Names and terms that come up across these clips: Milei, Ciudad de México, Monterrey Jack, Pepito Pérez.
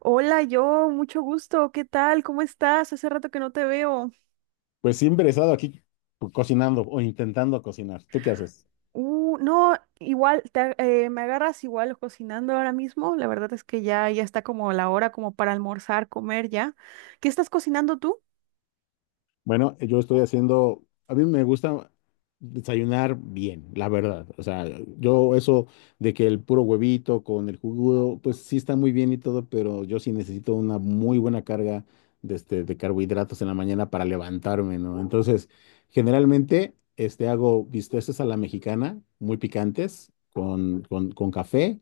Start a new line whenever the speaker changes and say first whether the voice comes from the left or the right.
right: Hola, yo, mucho gusto. ¿Qué tal? ¿Cómo estás? Hace rato que no te veo.
left: Pues siempre he estado aquí cocinando o intentando cocinar. ¿Tú qué haces?
right: No, igual, me agarras igual cocinando ahora mismo. La verdad es que ya está como la hora como para almorzar, comer ya. ¿Qué estás cocinando tú?
left: Bueno, yo estoy haciendo, a mí me gusta desayunar bien, la verdad. O sea, yo eso de que el puro huevito con el jugo, pues sí está muy bien y todo, pero yo sí necesito una muy buena carga de, de carbohidratos en la mañana para levantarme, ¿no? Entonces, generalmente hago bisteces a la mexicana, muy picantes, con café.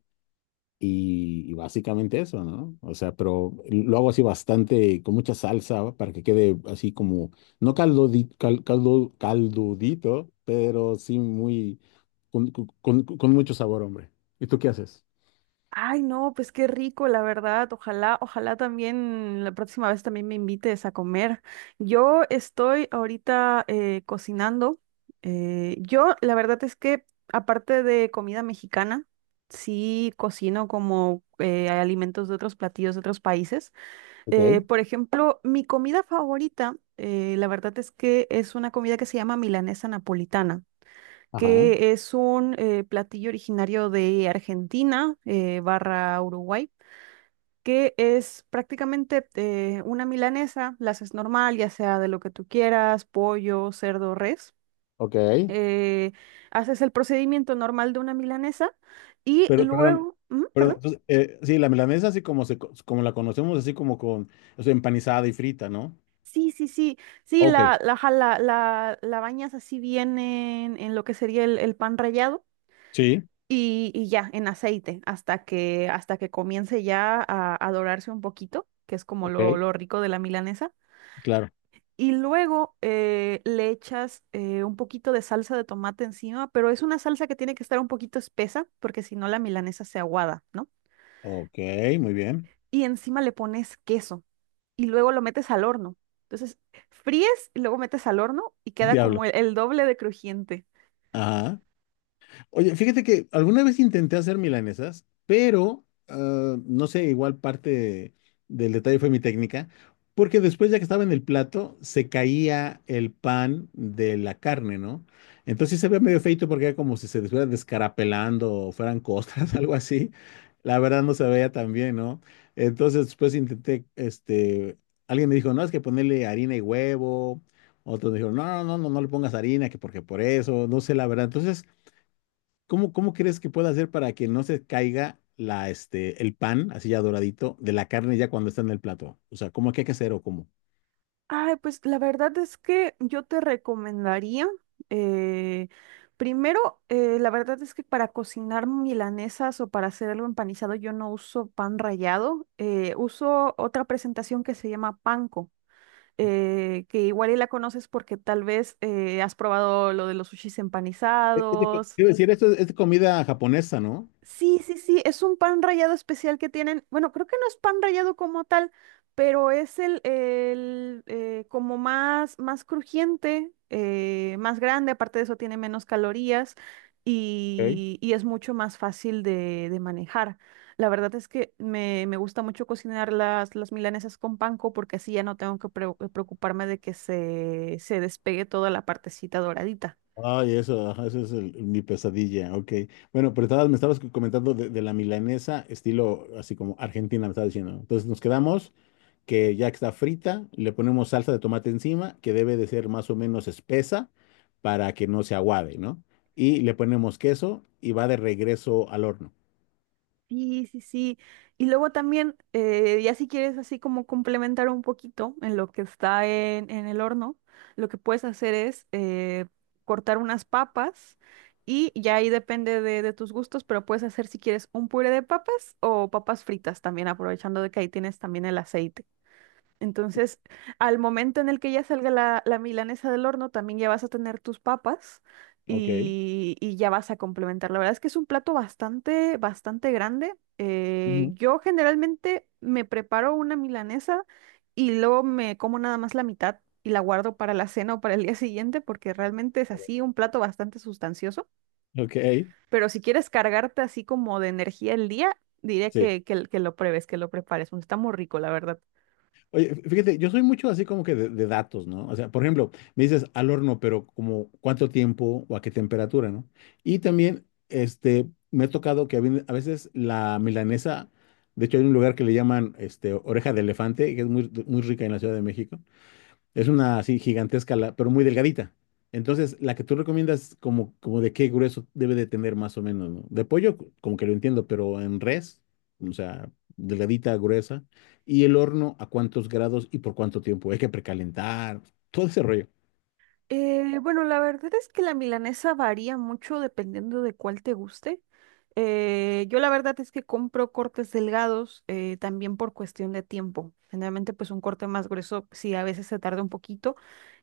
left: Y, y básicamente eso, ¿no? O sea, pero lo hago así bastante, con mucha salsa, para que quede así como, no caldodi- cal- caldo, caldudito, pero sí muy, con mucho sabor, hombre. ¿Y tú qué haces?
right: Ay, no, pues qué rico, la verdad. Ojalá, ojalá también la próxima vez también me invites a comer. Yo estoy ahorita cocinando. Yo, la verdad es que aparte de comida mexicana, sí cocino como alimentos de otros platillos de otros países.
left: Ok,
right: Por ejemplo, mi comida favorita, la verdad es que es una comida que se llama milanesa napolitana,
left: ajá,
right: que es un platillo originario de Argentina barra Uruguay, que es prácticamente una milanesa, la haces normal, ya sea de lo que tú quieras, pollo, cerdo, res.
left: ok.
right: Eh, haces el procedimiento normal de una milanesa y
left: Pero, perdón,
right: luego, ujú, perdón.
left: perdón, pues, sí, la milanesa así como, como la conocemos, así como con, o sea, empanizada y frita, ¿no?
right: Sí, sí, sí, sí,
left: Ok,
right: la, ajá, la bañas así bien en, lo que sería el pan rallado.
left: sí,
right: Y ya, en aceite, hasta que, comience ya a dorarse un poquito, que es como lo,
left: ok,
right: lo rico de la milanesa.
left: claro.
right: Y luego le echas un poquito de salsa de tomate encima, pero es una salsa que tiene que estar un poquito espesa, porque si no la milanesa se aguada, ¿no?
left: Ok, muy bien.
right: Y encima le pones queso y luego lo metes al horno. Entonces, fríes y luego metes al horno y queda
left: Diablo.
right: como el doble de crujiente.
left: Ajá. Oye, fíjate que alguna vez intenté hacer milanesas, pero no sé, igual parte del detalle fue mi técnica, porque después ya que estaba en el plato, se caía el pan de la carne, ¿no? Entonces se veía medio feito porque era como si se estuviera descarapelando o fueran costras, algo así. La verdad no se veía tan bien, ¿no? Entonces después intenté, alguien me dijo, no, es que ponerle harina y huevo. Otros me dijeron, no le pongas harina, que porque por eso, no sé la verdad. Entonces, ¿cómo, cómo crees que pueda hacer para que no se caiga la, el pan, así ya doradito, de la carne ya cuando está en el plato? O sea, ¿cómo que hay que hacer o cómo?
right: Ay, pues la verdad es que yo te recomendaría, eh, primero, la verdad es que para cocinar milanesas o para hacer algo empanizado yo no uso pan rallado, uso otra presentación que se llama panko, que igual y la conoces porque tal vez has probado lo de los sushis empanizados.
left: Quiero decir, esto es de comida japonesa, ¿no?
right: Sí, sí, sí, es un pan rallado especial que tienen. Bueno, creo que no es pan rallado como tal, pero es el como más, más crujiente, más grande. Aparte de eso, tiene menos calorías
left: Ok.
right: y, es mucho más fácil de manejar. La verdad es que me, gusta mucho cocinar las milanesas con panko, porque así ya no tengo que preocuparme de que se despegue toda la partecita doradita.
left: Ay, eso, ajá, mi pesadilla, ok. Bueno, pero estabas, me estabas comentando de la milanesa, estilo así como Argentina, me estabas diciendo. ¿No? Entonces nos quedamos que ya está frita, le ponemos salsa de tomate encima, que debe de ser más o menos espesa para que no se aguade, ¿no? Y le ponemos queso y va de regreso al horno.
right: Sí, sí, sí. Y luego también, ya si quieres así como complementar un poquito en lo que está en, el horno, lo que puedes hacer es cortar unas papas, y ya ahí depende de tus gustos, pero puedes hacer, si quieres, un puré de papas o papas fritas también, aprovechando de que ahí tienes también el aceite. Entonces, al momento en el que ya salga la, milanesa del horno, también ya vas a tener tus papas
left: Ok.
right: y ya vas a complementar. La verdad es que es un plato bastante, bastante grande. Eh,
left: Ujú.
right: yo generalmente me preparo una milanesa y luego me como nada más la mitad y la guardo para la cena o para el día siguiente, porque realmente es así un plato bastante sustancioso.
left: Ok,
right: Pero si quieres cargarte así como de energía el día, diré
left: sí.
right: que lo pruebes, que lo prepares, porque está muy rico, la verdad.
left: Oye, fíjate, yo soy mucho así como que de datos, ¿no? O sea, por ejemplo, me dices al horno, pero como cuánto tiempo o a qué temperatura, ¿no? Y también, me ha tocado que a veces la milanesa, de hecho hay un lugar que le llaman, oreja de elefante, que es muy, muy rica en la Ciudad de México. Es una así gigantesca, pero muy delgadita. Entonces, la que tú recomiendas, como, como de qué grueso debe de tener más o menos, ¿no? De pollo, como que lo entiendo, pero en res, o sea, delgadita, gruesa. Y el horno, ¿a cuántos grados y por cuánto tiempo? Hay que precalentar, todo ese rollo.
right: Bueno, la verdad es que la milanesa varía mucho dependiendo de cuál te guste. Yo la verdad es que compro cortes delgados, también por cuestión de tiempo. Generalmente, pues, un corte más grueso sí a veces se tarda un poquito,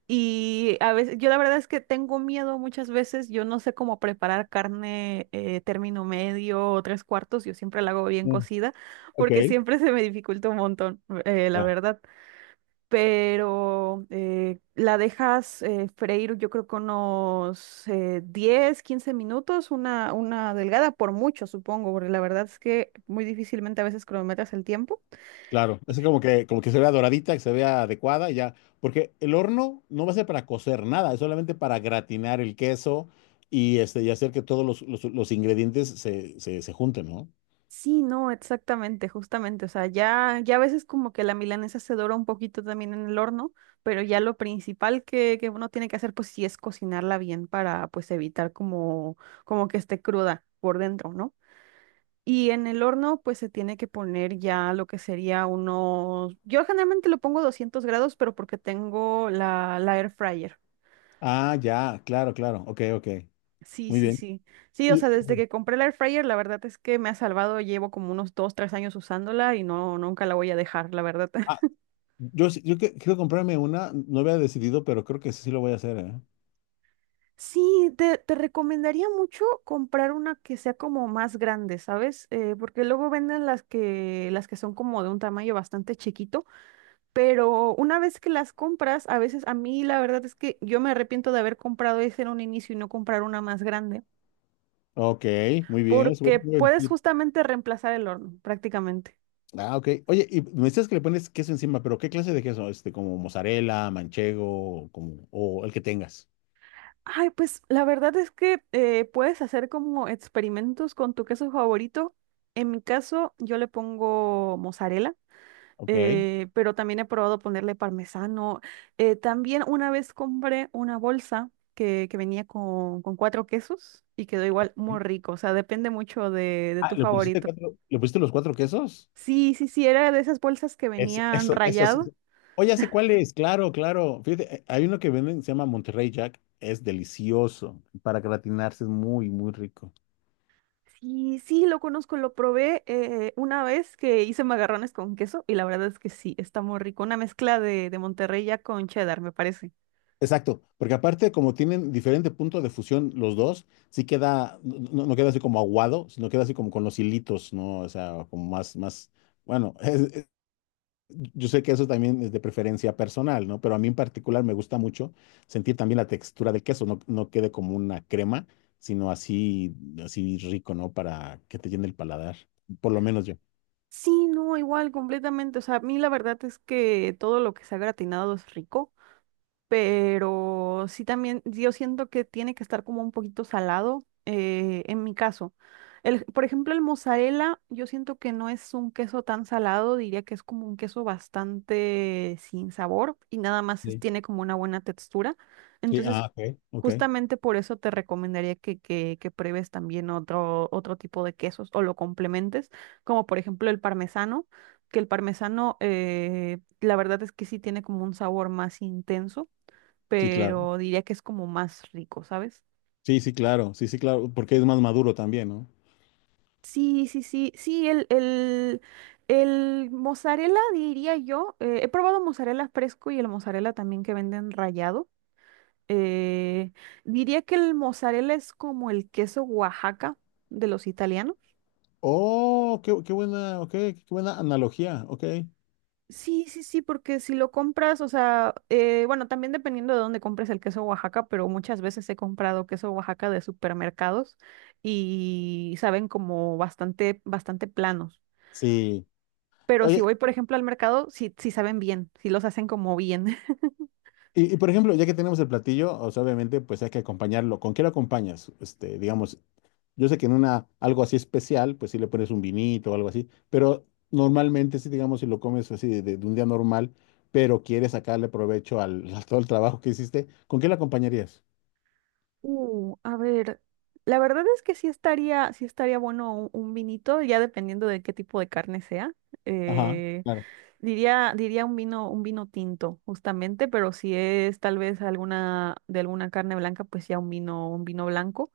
right: y a veces yo la verdad es que tengo miedo muchas veces. Yo no sé cómo preparar carne término medio o tres cuartos. Yo siempre la hago bien
left: Mm.
right: cocida,
left: Ok,
right: porque siempre se me dificulta un montón, la
left: ya,
right: verdad. Pero la dejas freír yo creo que unos, 10, 15 minutos, una, delgada por mucho, supongo, porque la verdad es que muy difícilmente a veces cronometras el tiempo.
left: claro. Es como que se vea doradita, que se vea adecuada, y ya. Porque el horno no va a ser para cocer nada, es solamente para gratinar el queso y, y hacer que todos los, los ingredientes se junten, ¿no?
right: Sí, no, exactamente, justamente, o sea, ya, a veces como que la milanesa se dora un poquito también en el horno, pero ya lo principal que, uno tiene que hacer, pues sí, es cocinarla bien para pues evitar como que esté cruda por dentro, ¿no? Y en el horno, pues se tiene que poner ya lo que sería unos. Yo generalmente lo pongo 200 grados, pero porque tengo la air fryer.
left: Ah, ya, claro, claro. Ok, ok.
right: Sí,
left: Muy
right: sí,
left: bien.
right: sí. Sí, o sea,
left: Y
right: desde
left: ok.
right: que compré la air fryer, la verdad es que me ha salvado. Llevo como unos dos, tres años usándola y no, nunca la voy a dejar, la verdad.
left: Ah, yo, quiero comprarme una, no había decidido, pero creo que sí lo voy a hacer, ¿eh?
right: Sí, te, recomendaría mucho comprar una que sea como más grande, ¿sabes? Porque luego venden las que son como de un tamaño bastante chiquito. Pero una vez que las compras, a veces a mí la verdad es que yo me arrepiento de haber comprado ese en un inicio y no comprar una más grande,
left: Ok, muy bien. Es
right: porque
left: buen
right: puedes
left: tip.
right: justamente reemplazar el horno prácticamente.
left: Ah, ok. Oye, y me decías que le pones queso encima, pero ¿qué clase de queso? Este, como mozzarella, manchego, como, o el que tengas.
right: Ay, pues la verdad es que, puedes hacer como experimentos con tu queso favorito. En mi caso, yo le pongo mozzarella,
left: Ok.
right: pero también he probado ponerle parmesano. También una vez compré una bolsa que, venía con cuatro quesos y quedó igual
left: Ok.
right: muy rico. O sea, depende mucho de
left: Ah,
right: tu
left: ¿le pusiste
right: favorito.
left: cuatro, le pusiste los cuatro quesos?
right: Sí, sí, sí, era de esas bolsas que
left: Eso,
right: venían
left: eso, eso sí.
right: rayado.
left: Oye, ¿hace cuál es? Claro, claro. Fíjate, hay uno que venden, se llama Monterrey Jack. Es delicioso. Para gratinarse es muy, muy rico.
right: Sí, sí, lo conozco, lo probé una vez que hice macarrones con queso, y la verdad es que sí, está muy rico. Una mezcla de Monterrey ya con cheddar, me parece.
left: Exacto, porque aparte como tienen diferente punto de fusión los dos, sí queda, no, no queda así como aguado, sino queda así como con los hilitos, ¿no? O sea, como más, más, bueno, yo sé que eso también es de preferencia personal, ¿no? Pero a mí en particular me gusta mucho sentir también la textura del queso, no, no quede como una crema, sino así, así rico, ¿no? Para que te llene el paladar, por lo menos yo.
right: Sí, no, igual, completamente. O sea, a mí la verdad es que todo lo que se ha gratinado es rico. Pero sí, también yo siento que tiene que estar como un poquito salado, en mi caso. El, por ejemplo, el mozzarella, yo siento que no es un queso tan salado, diría que es como un queso bastante sin sabor y nada más
left: Sí,
right: tiene como una buena textura.
left: sí,
right: Entonces,
left: ah, ok, ok,
right: justamente por eso te recomendaría que, pruebes también otro tipo de quesos o lo complementes, como, por ejemplo, el parmesano, que el parmesano, la verdad es que sí tiene como un sabor más intenso,
left: sí, claro.
right: pero diría que es como más rico, ¿sabes?
left: Sí, sí, claro, sí, sí, claro, porque es más maduro también, ¿no?
right: Sí, sí, sí, sí, el mozzarella, diría yo, he probado mozzarella fresco y el mozzarella también que venden rallado. eh, diría que el mozzarella es como el queso Oaxaca de los italianos.
left: Oh, qué, qué buena, ok, qué buena analogía, ok.
right: Sí, sí, sí, porque si lo compras, o sea, bueno, también dependiendo de dónde compres el queso Oaxaca, pero muchas veces he comprado queso Oaxaca de supermercados y saben como bastante, bastante planos.
left: Sí.
right: Pero si
left: Oye,
right: voy, por ejemplo, al mercado, sí, sí saben bien, sí los hacen como bien.
left: y por ejemplo, ya que tenemos el platillo, o sea, obviamente, pues hay que acompañarlo. ¿Con qué lo acompañas? Este, digamos, yo sé que en una, algo así especial, pues sí le pones un vinito o algo así, pero normalmente sí, digamos, si lo comes así de un día normal, pero quieres sacarle provecho al, a todo el trabajo que hiciste, ¿con qué lo acompañarías?
right: A ver, la verdad es que sí estaría bueno un, vinito, ya dependiendo de qué tipo de carne sea.
left: Ajá,
right: Eh,
left: claro.
right: diría diría un vino tinto, justamente, pero si es tal vez de alguna carne blanca, pues ya un vino blanco.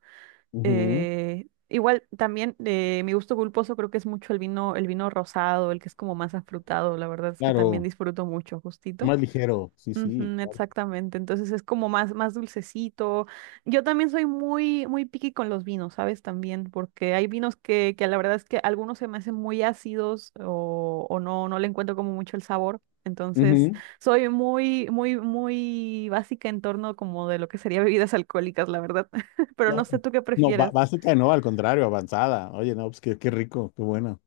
left: Ujú,
right: Igual también, mi gusto culposo creo que es mucho el vino rosado, el que es como más afrutado. La verdad es que también
left: claro,
right: disfruto mucho, justito.
left: más ligero, sí, sí.
right: Ujú,
left: Claro.
right: exactamente, entonces es como más, más dulcecito. Yo también soy muy, muy picky con los vinos, ¿sabes? También, porque hay vinos que la verdad es que algunos se me hacen muy ácidos, o no, no le encuentro como mucho el sabor. Entonces,
left: Ujú.
right: soy muy, muy, muy básica en torno como de lo que sería bebidas alcohólicas, la verdad. Pero no
left: No,
right: sé tú qué
left: no,
right: prefieres.
left: básica no, al contrario, avanzada. Oye, no, pues qué, qué rico, qué bueno.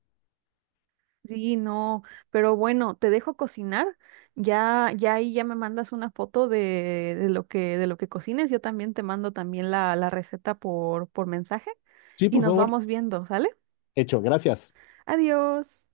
right: Sí, no, pero bueno, te dejo cocinar. Ya ahí ya me mandas una foto de, lo que, de lo que cocines. Yo también te mando también la, receta por mensaje,
left: Sí,
right: y
left: por
right: nos
left: favor,
right: vamos viendo, ¿sale?
left: hecho, gracias.
right: Adiós.